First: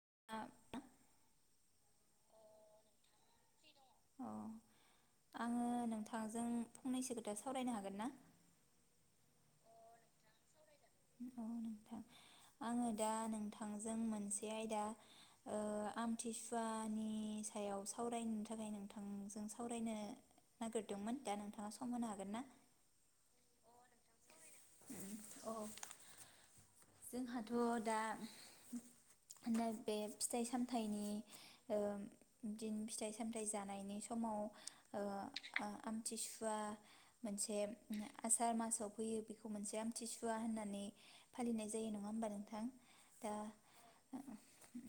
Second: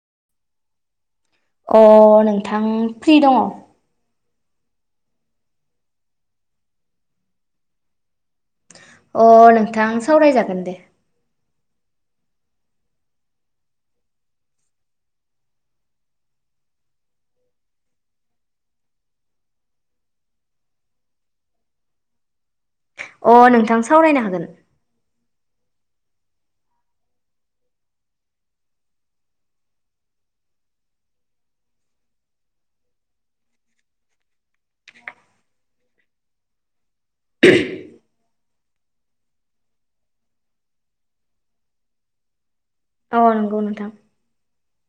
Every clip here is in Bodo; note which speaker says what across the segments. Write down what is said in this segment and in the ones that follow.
Speaker 1: [unintelligible]
Speaker 2: अ नोंथां फ्रि दङ।
Speaker 1: अ आङो नोंथांजों फंनैसो खोथा सावरायनो हागोन ना?
Speaker 2: अ नोंथां सावरायजागोन दे।
Speaker 1: औ नोंथां आङो दा नोंथांजों मोनसे आयदा ओ आमथिसुवानि सायाव सावरायनो थाखाय नोंथांजों सावरायनो नागिरदोंमोन दा नोंथाङा सम होनो हागोन ना
Speaker 2: अ नोंथां सावरायनो हागोन
Speaker 1: औ जोंहाथ' दा नैबे फिथाइ सामथाइनि ओ दिन फिथाइ सामथाइ जानायनि समाव ओ आमथिसुवा मोनसे। आसार मासाव फैयो बेखौ मोनसे आमथिसुवा होननानै फालिनाय जायो नङा होमबा नोंथां।
Speaker 2: औ
Speaker 1: दा
Speaker 2: नंगौ नोंथां।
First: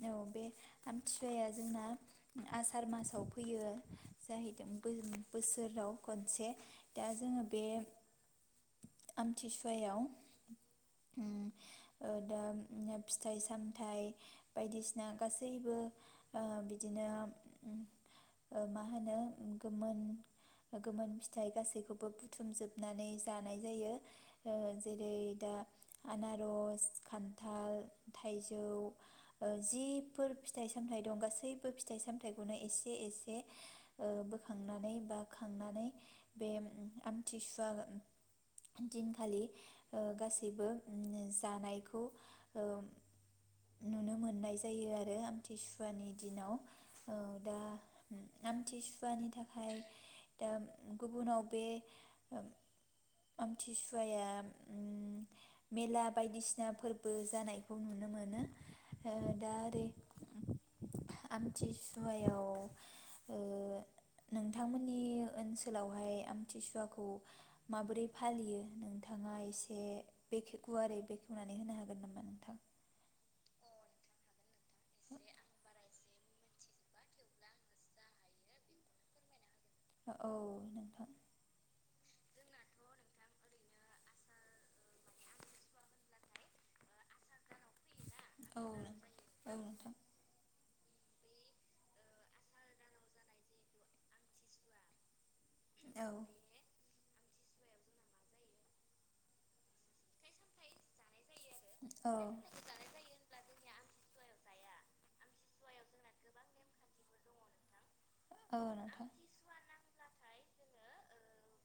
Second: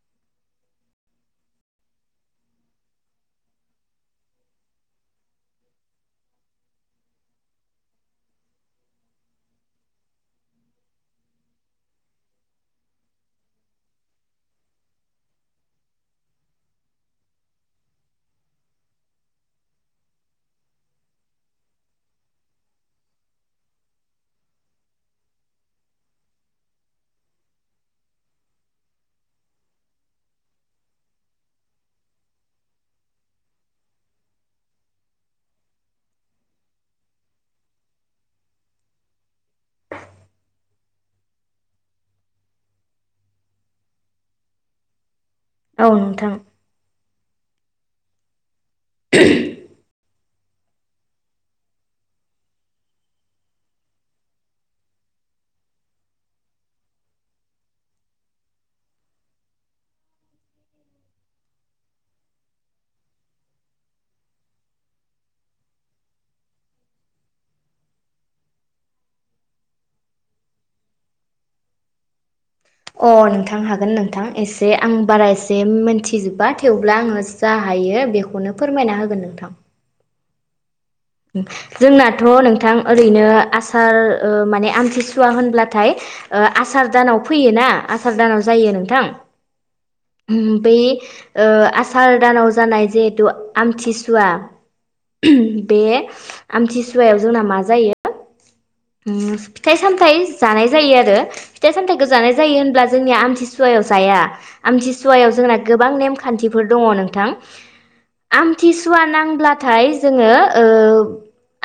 Speaker 1: औ बे आमथिसुवाया जोंना आसार मासाव फैयो जाहैदों बो बोसोराव खनसे दा जोङो बे आमथिसुवायाव उम। दा फिथाइ सामथाइ बायदिसिना गासैबो बिदिनो ओ मा होनो गोमोन गोमोन फिथाइ गासैखौबो बुथुमजोबनानै जानाय जायो जेरै दा आनार आरज खान्थाल थाइजौ जिफोर फिथाइ सामथाइ दं गासैबो फिथाइ सामथाइखौनो एसे एसे बोखांनानै बा खांनानै बे आमथिसुवा दिनखालि ओ गासैबो जानायखौ औ नुनो मोननाय जायो आरो।
Speaker 2: औ
Speaker 1: आथिसुवानि
Speaker 2: नोंथां
Speaker 1: दिनाव। आमथि सुवानि थाखाय दा गुबुनाव बे आमथिसुवाया उम मेला बायदिसिना फोरबो जानायखौ नुनो मोनो दा ओरै आमथिसुवायाव ओ नोंथांमोननि ओनसोलावहाय आमथिसुवाखौ माबोरै फालियो नोंथाङा एसे। बेखो गुवारै बेखेवनानै होनो हागोन नामा नोंथां
Speaker 2: अ नोंथां हागोन नोंथां एसे आं बारा एसे मोनथिजोबा थेवब्ला आङो जा हायो बेखौनो फोरमायना होगोन नोंथां।
Speaker 1: औ नोंथां।
Speaker 2: जोंनाथ नोंथां ओरैनो आसार माने आमथिसुवा होनब्लाथाय आसार दानाव फैयो ना। आसार दानाव
Speaker 1: औ
Speaker 2: जायो नोंथां।
Speaker 1: औ नोंथां
Speaker 2: बै ओ आसार दानाव जानाय जिहेतु आमथिसुवा। बे
Speaker 1: औ
Speaker 2: आमथि सु सुवायाव जोंना मा जायो? ओम फिथाइ सामथाय जानाय जायोआरो फिथाइ सामथाइखौ
Speaker 1: औ
Speaker 2: जानाय जायो होनब्ला जोंनि
Speaker 1: नोंथां
Speaker 2: आमथिसु सुवायाव जाया आमतिसुवायाव जोंना गोबां नेमखान्थिफोर दङ नोंथां।
Speaker 1: औ
Speaker 2: आमथिसुवा नांब्लाथाय जोङो ओ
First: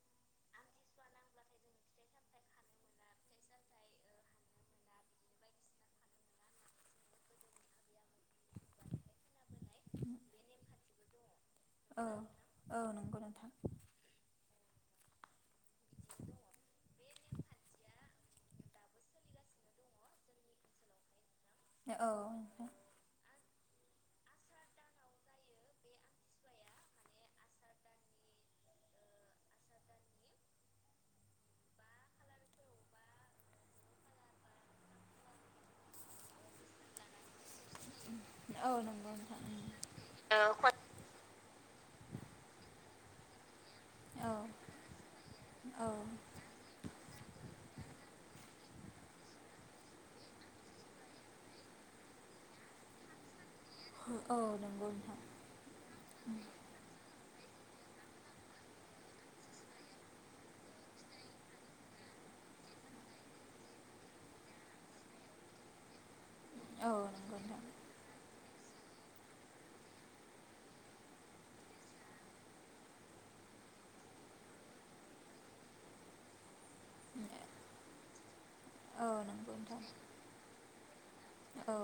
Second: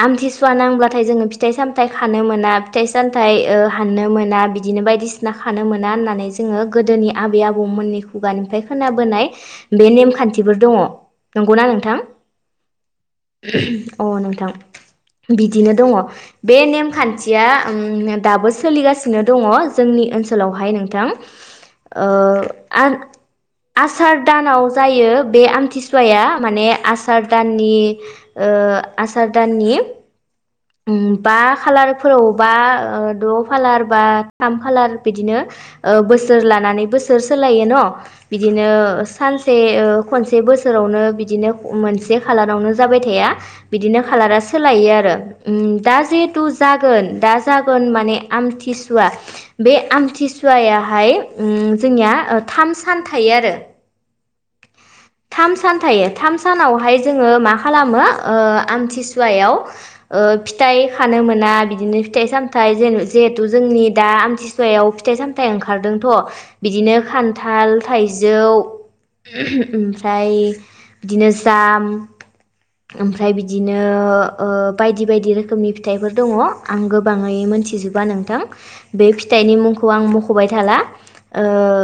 Speaker 2: आमथि सुवा नांब्लाथाय जोङो फिथाइ साम थाइ खानो मोना फिथाइ सामथाइ ओ हाननो मोना बिदिनो बायदिसिना खानो मोना होननानै जोङो गोदोनि आबै आबौमोननि खुगानिफ्राय खोनाबोनाय बे नेमखान्थिफोर दङ। नंगौना नोंथां?
Speaker 1: नंगौ नोंथां
Speaker 2: अ नोंथां बिदिनो दङ। बे नेमखान्थिया ओम दाबो सोलिगासिनो दङ जोंनि ओनसोलावहाय नोंथां। ओ
Speaker 1: औ नोंथां
Speaker 2: आ आसार दानाव जायो बे आमथिसुवाया माने आसार दाननि ओ आसार दाननि ओम। बा खालारफोरावबा ओ द खालार बा थाम खालार बिदिनो बोसोर लानानै बोसोर सोलायो न।
Speaker 1: औ
Speaker 2: बिदिनो
Speaker 1: नंगौ नोंथां
Speaker 2: सानसे
Speaker 1: औ
Speaker 2: खनसे बोसोरावनो बिदिनो मोनसे खालारावनो जाबाय थाया बिदिनो
Speaker 1: औ
Speaker 2: खालारा सोलायो आरो ओम जिथु जागोन दा जागोन माने आमथिसुवा बे आमथिसुवायाहाय ओ जोंनिया थाम सान थायो आरो।
Speaker 1: औ नंगौ नोंथां
Speaker 2: थाम सान थायो थाम सानावहाय जों जोङो मा खालामो ओ आमथिसुवायाव फिथाइ खानो मोना बिदिनो फिथाइ सामथाइ जिहेथु जोंनि दा आमथिसुवायाव फिथाइ सामथायाइ ओंखारदोंथ
Speaker 1: औ
Speaker 2: बिदिनो
Speaker 1: नंगौ नोंथां
Speaker 2: खान्थाल थाइजौ आमफ्राय बिदिनो जाम आमफ्राय बिदिनो बायदि बायदि रोखोमनि फिथाइफोर दंङ आं
Speaker 1: औ
Speaker 2: गोबाङै मोनथिजोबा नोंथां बे
Speaker 1: नंगौ
Speaker 2: फिथाइनि
Speaker 1: नोंथां
Speaker 2: मुंखौ आं मखबाय थाला ओ
Speaker 1: औ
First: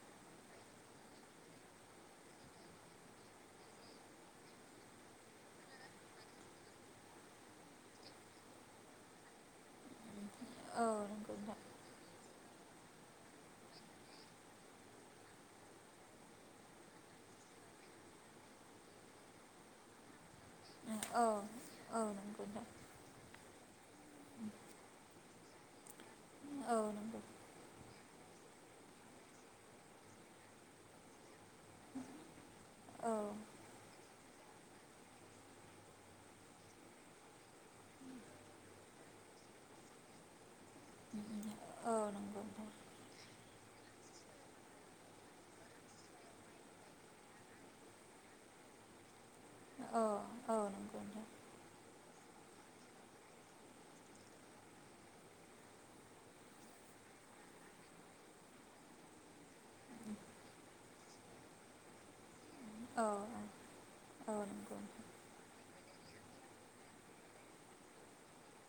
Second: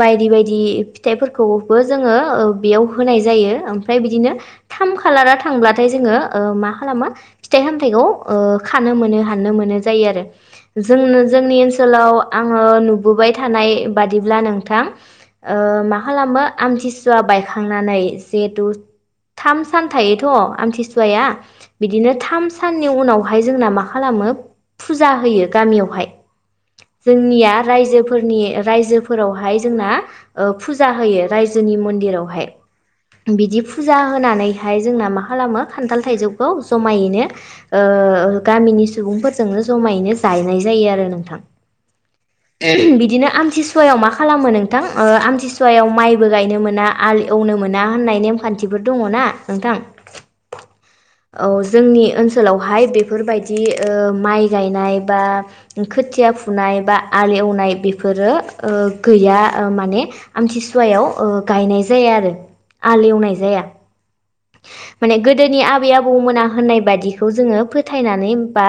Speaker 2: बायदि बायदि। बि फिथाइफोर खौबो जोङो बेयाव होनाय जायो आमफ्राय बिदिनो थाम खालारा थांब्लाथाय जोङो ओ मा खालामो फिथाइ सामथायाइखौ खानो मोनो हाननो मोनो जायो आरो।
Speaker 1: औ
Speaker 2: जोंनो
Speaker 1: नंगौ
Speaker 2: जोंनि
Speaker 1: नोंथां
Speaker 2: ओनसोलाव आङो नुबोबाय थानाय बादिब्ला नोंथां ओ मा मा खालामो आमथिसुवा बायखांनानै जिहेथु थाम सान थायोथ आमथिसुवाया
Speaker 1: औ औ
Speaker 2: बिदिनो
Speaker 1: नंगौ
Speaker 2: थाम
Speaker 1: नोंथां
Speaker 2: साननि उनावहाय जोंना मा खालामो फुजा होयो गामियावहाय
Speaker 1: औ नंगौ
Speaker 2: जोंनिया रायजोफोरनि राइजोफोरावहाय जोंना ओ फुजा होयो रायजोनि मन्दिरावहाय
Speaker 1: औ
Speaker 2: बिदि फुजा
Speaker 1: नंगौ नोंथां
Speaker 2: [unintelligible] सुवायाव माइबो गायनो मोना हाल एवनो मोना होननाय नेमखान्थिफोर दङना। नोंथां
Speaker 1: औ औ नंगौ नोंथां औ नंगौ
Speaker 2: औ जोंनि ओनसोल ओनसोलावहाय बेफोरबायदि ओ माइ गायनाय बा खोथिया फुनाय बा हालौनाय बेफोरो गैया माने
Speaker 1: नोंथां
Speaker 2: आमथिसुवायाव गायनाय जाया आरो। आलेवनाय जाया
Speaker 1: औ नंगौ
Speaker 2: माने गोदोनि आ आबै आबौ मोनहा होननाय बादिखौ जोङो फोथायनानै बा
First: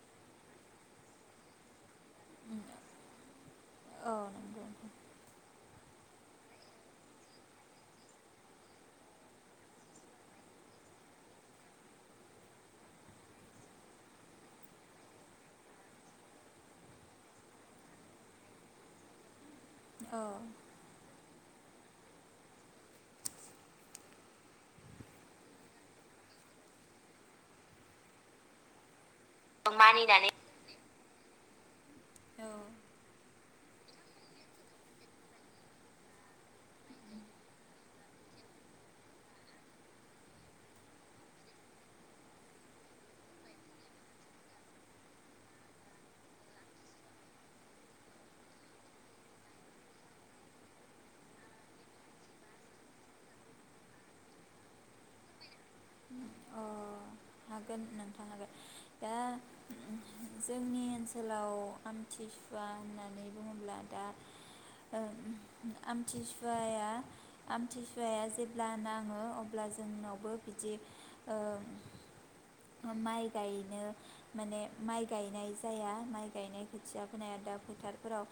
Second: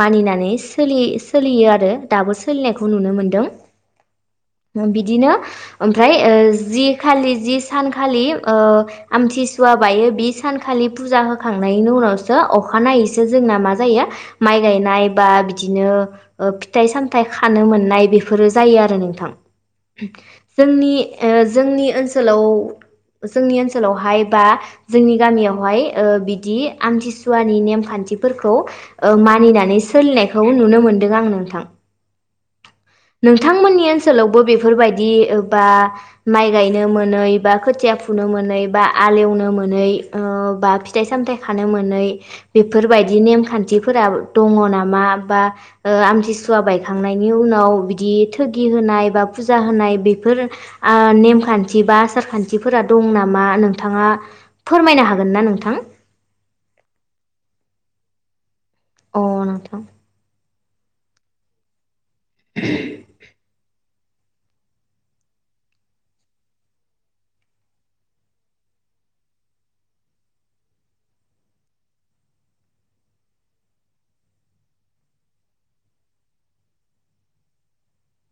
Speaker 2: मानिनानै सोलियो आरो दाबो सोलिनायखौ नुनो मोनदों
Speaker 1: औ
Speaker 2: बिदिनो ओमफ्राय जि खालि जि सान खालि ओ आमथिसुवा सुवा बायो बि सानखालि फुजा होखांनायनि उनावसो अखानायैसो जोंना मा जायो माइ गायनाय बा बिदिनो फिथाइ सामथाइ खानो मोननाय बेफोरो जायो आरो नोंथां जोंनि ओ जोंनि ओनसोलाव जोंनि ओनसोलावहाय बा जोंनि गामियावहाय ओ बिदि आमथिसुवानि नेमखान्थिफोरखौ ओ मानिनानै
Speaker 1: मानिनानै
Speaker 2: सोलिनायखौ नुनो मोनदों आं नोंथां नोंथांमोननि ओनसोलावबो बेफोरबायदि बा माइ गायनो मोनै बा खोथिया फुनो मोनै बा हालेवनो मोनै बा फिथाइ सामथायाइ खानो मोनै बेफोरबायदि नेमखान्थिफोरा दङ नामा बा आमथिसुवानि बायखांनायनि उनाव बिदि थगि होनाय बा फुजा होनाय बेफोर ओ नेमखान्थि बा आसार खान्थिफोरा दं नामा नों नोंथाङा फोरमायनो हागोन ना नोंथां
Speaker 1: अ हागोन नोंथां हागोन दा
Speaker 2: अ नोंथां।
Speaker 1: जोंनि ओनसोलाव थिसुवा होननानै बुङोब्ला दा ओ आमथिसुवाया आमथिसुवाया जेब्ला नांङो अब्ला जोंनावबो बिदि ओ माइ गायनो माने माइ गायनाय जाया माइ गायनाय खोथिया फोनाया दा फोथारफोराव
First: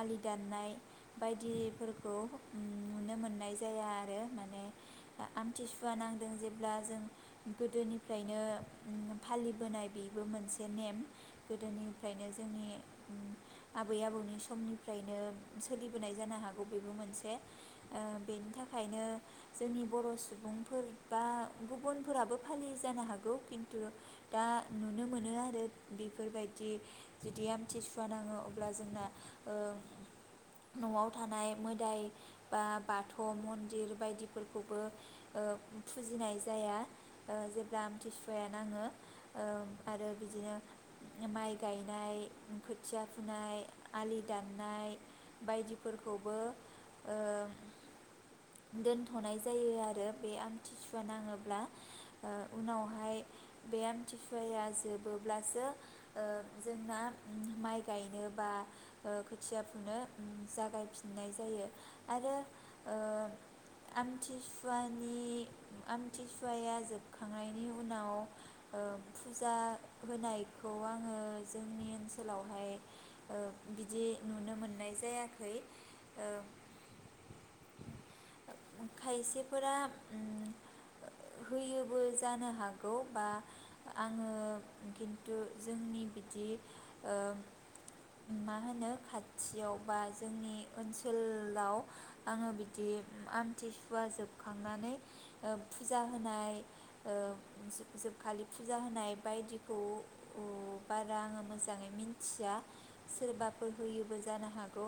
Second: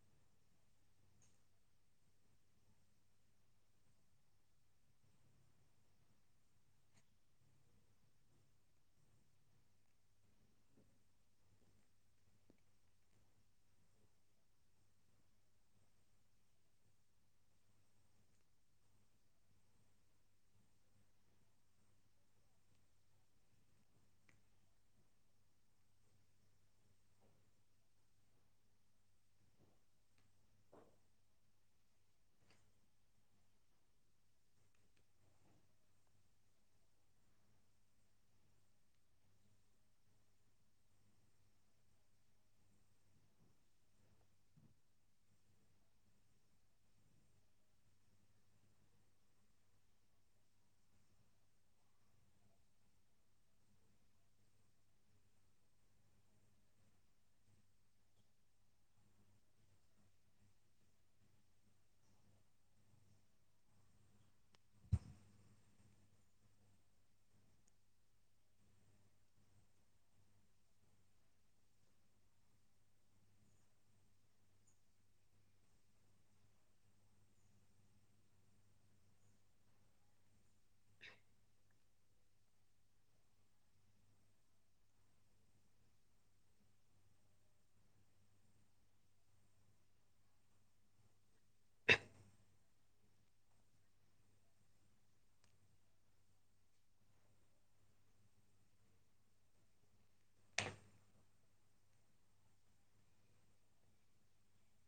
Speaker 1: आलि दाननाय बायदिफोरखौ नुनो मोननाय जाया आरो माने आमथिसुवा नांदों जेब्ला जों गोदोनिफ्रायनो फालिबोनाय बेबो मोनसे नेम गोदोनिफ्रायनो जोंनि आबै आबौनि समनिफ्रायनो सोलिबोनाय जानो हागौ बेबो मोनसे ओ बेनि थाखायनो जोंनि बर'सुबुंफोर बा गुबुन फोराबो फालि जानो हागौ खिन्थु दा नुनो मोनो आरो बेफोरबायदि जुदि आमथिसुवा नाङो अब्ला जोंना ओ नआव थानाय मोदाइ बा बाथौ मन्दिर बायदिफोरखौबो फुजिनाय जाया। ओ जेब्ला आमथिसुवाया नाङो ओ आरो बिदिनो माइ गायनाय खोथिया फुनाय आलि दाननाय बायदिफोरखौबो ओ दोनथनाय जायो आरो बे आमथिसुवा नाङोब्ला। ओ उनावहाय बे आमथिसुवाया जोबोब्लासो ओ जोंना माइ गायनो बा ओ खोथिया फुनो जागायफिननाय जायो आरो ओ आमथिसुवानि आमथिसु सुवाया जोबखांनायनि उनाव ओ फुजा होनायखौ आङो जोंनि ओनसोलावहाय ओ बिदि नुनो मोननाय जायाखै ओ खायसेफोरा होयोबो जानो हागौ बा आङो खिन्थु जोंनि बिदि ओ मा होनो खाथियाव बा जोंनि ओनसोलाव आङो बिदि आमथिसुवा जोबखांनानै फुजा होनाय ओ जोबखालि फुजा होनाय बायदिखौ उम बारा आङो मोजाङै मिथिया सोरबाफोर होयोबो जानो हागौ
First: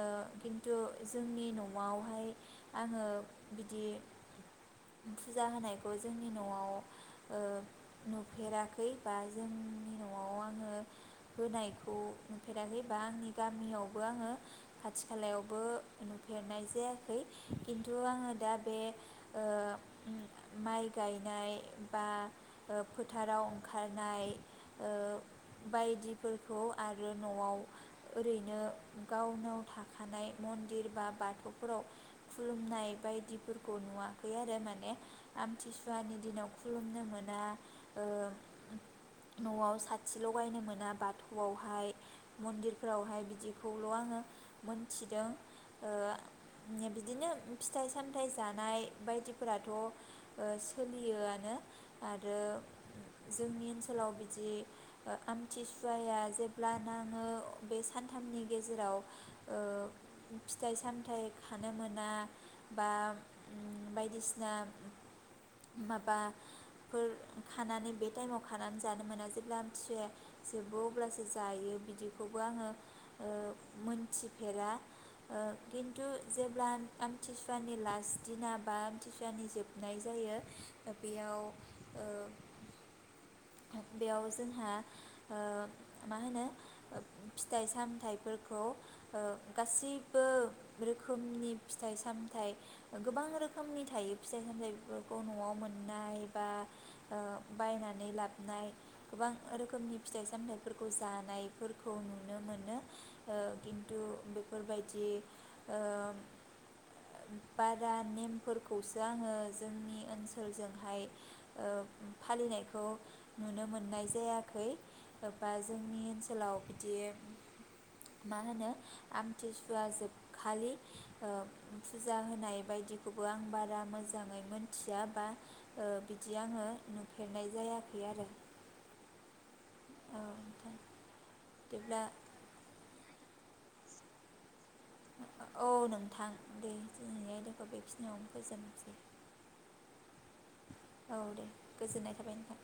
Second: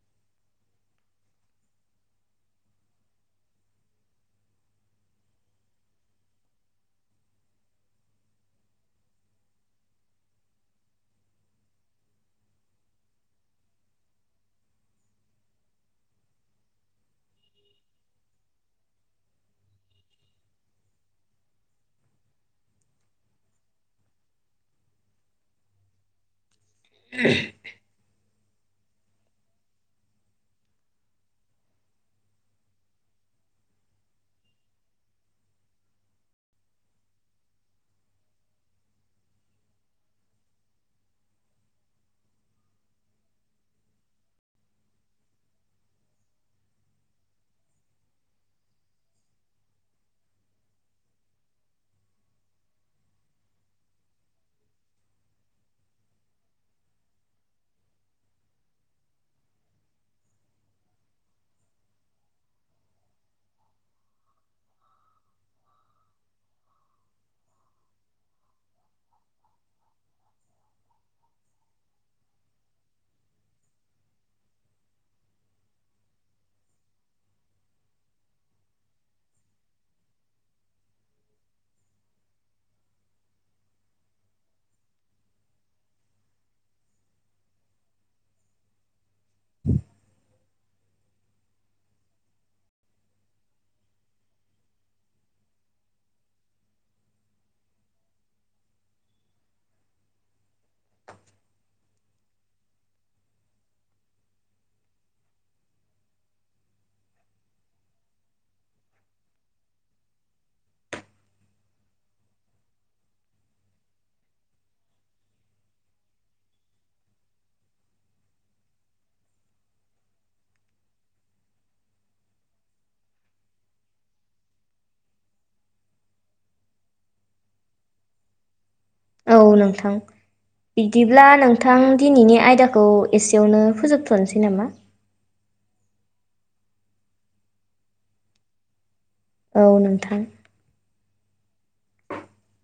Speaker 1: ओ खिन्थु जोंनि नआवहाय आङो बिदि फुजा होनायखौ जोंनि न'आव ओ नुफेराखै बा जोंनि न'आव आङो होनायखौ नुफेराखै बा आंनि गामियावबो आङो खाथि खालायावबो नुफेरनाय जायाखै किन्थु आङो दा बे ओ माइ गायनाय बा फोथाराव ओंखारनाय ओ बायदिफोर खौ आरो नआव ओरैनो नो गावनाव थाखानाय मन्दिर बा बाथौफोराव खुलुमनाय बायदिफोरखौ नुवाखै आरो माने। आमथिसुवानि दिनाव खुलुमनो मोना ओ नआव साथि लगायनो मोना बाथौआवहाय मन्दिरफोरावहाय बिदिखौल' आङो मोनथिदों ओ बिदिनो फिथाइ सामथाइ जानाय बायदिफोराथ ओ सोलियोआनो आरो जोंनि ओनसोलाव बिदि ओ आमथिसुवाया जेब्लानाङो बे सानथामनि गेजेराव ओ फिथाइ सामथायाइ खानो मोना बा बायदिसिना मा बाफोर खानानै बे टाइमाव खानानै जानो मोना जेब्ला आमथिसुवाया जोबो अब्लासो जायो बिदिखौबो आंङो मोनथिफेरा खिन्थु जेब्ला आमथिसुवानि लास्ट दिना बा आमथिसुवानि जोब हनाय जायो बेयाव ओ बेयाव जोंहा ओ मा होनो ओब फिथाइ सामथाइफोरखौ ओ गासैबो रोखोमनि फिथाइ सामथाय गोबां रोखोमनि थायो। फिथाइ सामथाइफोरखौ न'आव मोननाय बा ओ बायनानै लाबनाय गोबां रोखोमनि फिथाइ सामथाइफोरखौ जानायफोरखौ नुनो मोनो ओ किन्थु बेफोरबायदि ओम बारा नेमफोरखौस आङो जोंनि ओनसोलजोंहाय ओ फालिनायखौ नुनो मोननाय जायाखै बा जोंनि ओनसोलाव बिदि मा होनो आमथिसुवा जोबखालि ओ फुजा होनाय बायदिखौबो आं बारा मोजाङै मोनथिया बा ओ बिदि आङो नुफेरनाय जायाखै आरो
Speaker 2: थां
Speaker 1: औ नोंथां
Speaker 2: बिदिब्ला नोंथां
Speaker 1: बिदिब्ला
Speaker 2: दिनैनि आयदाखौ एसे बेयावनो फोजोबथनोसै नामा?
Speaker 1: औ नोंथां दे दिनैनि आयदाखौ बेखिनियावनो फोजोबनोसै।
Speaker 2: औ नोंथां।
Speaker 1: औ दे गोजोननाय थाबाय नोंथां।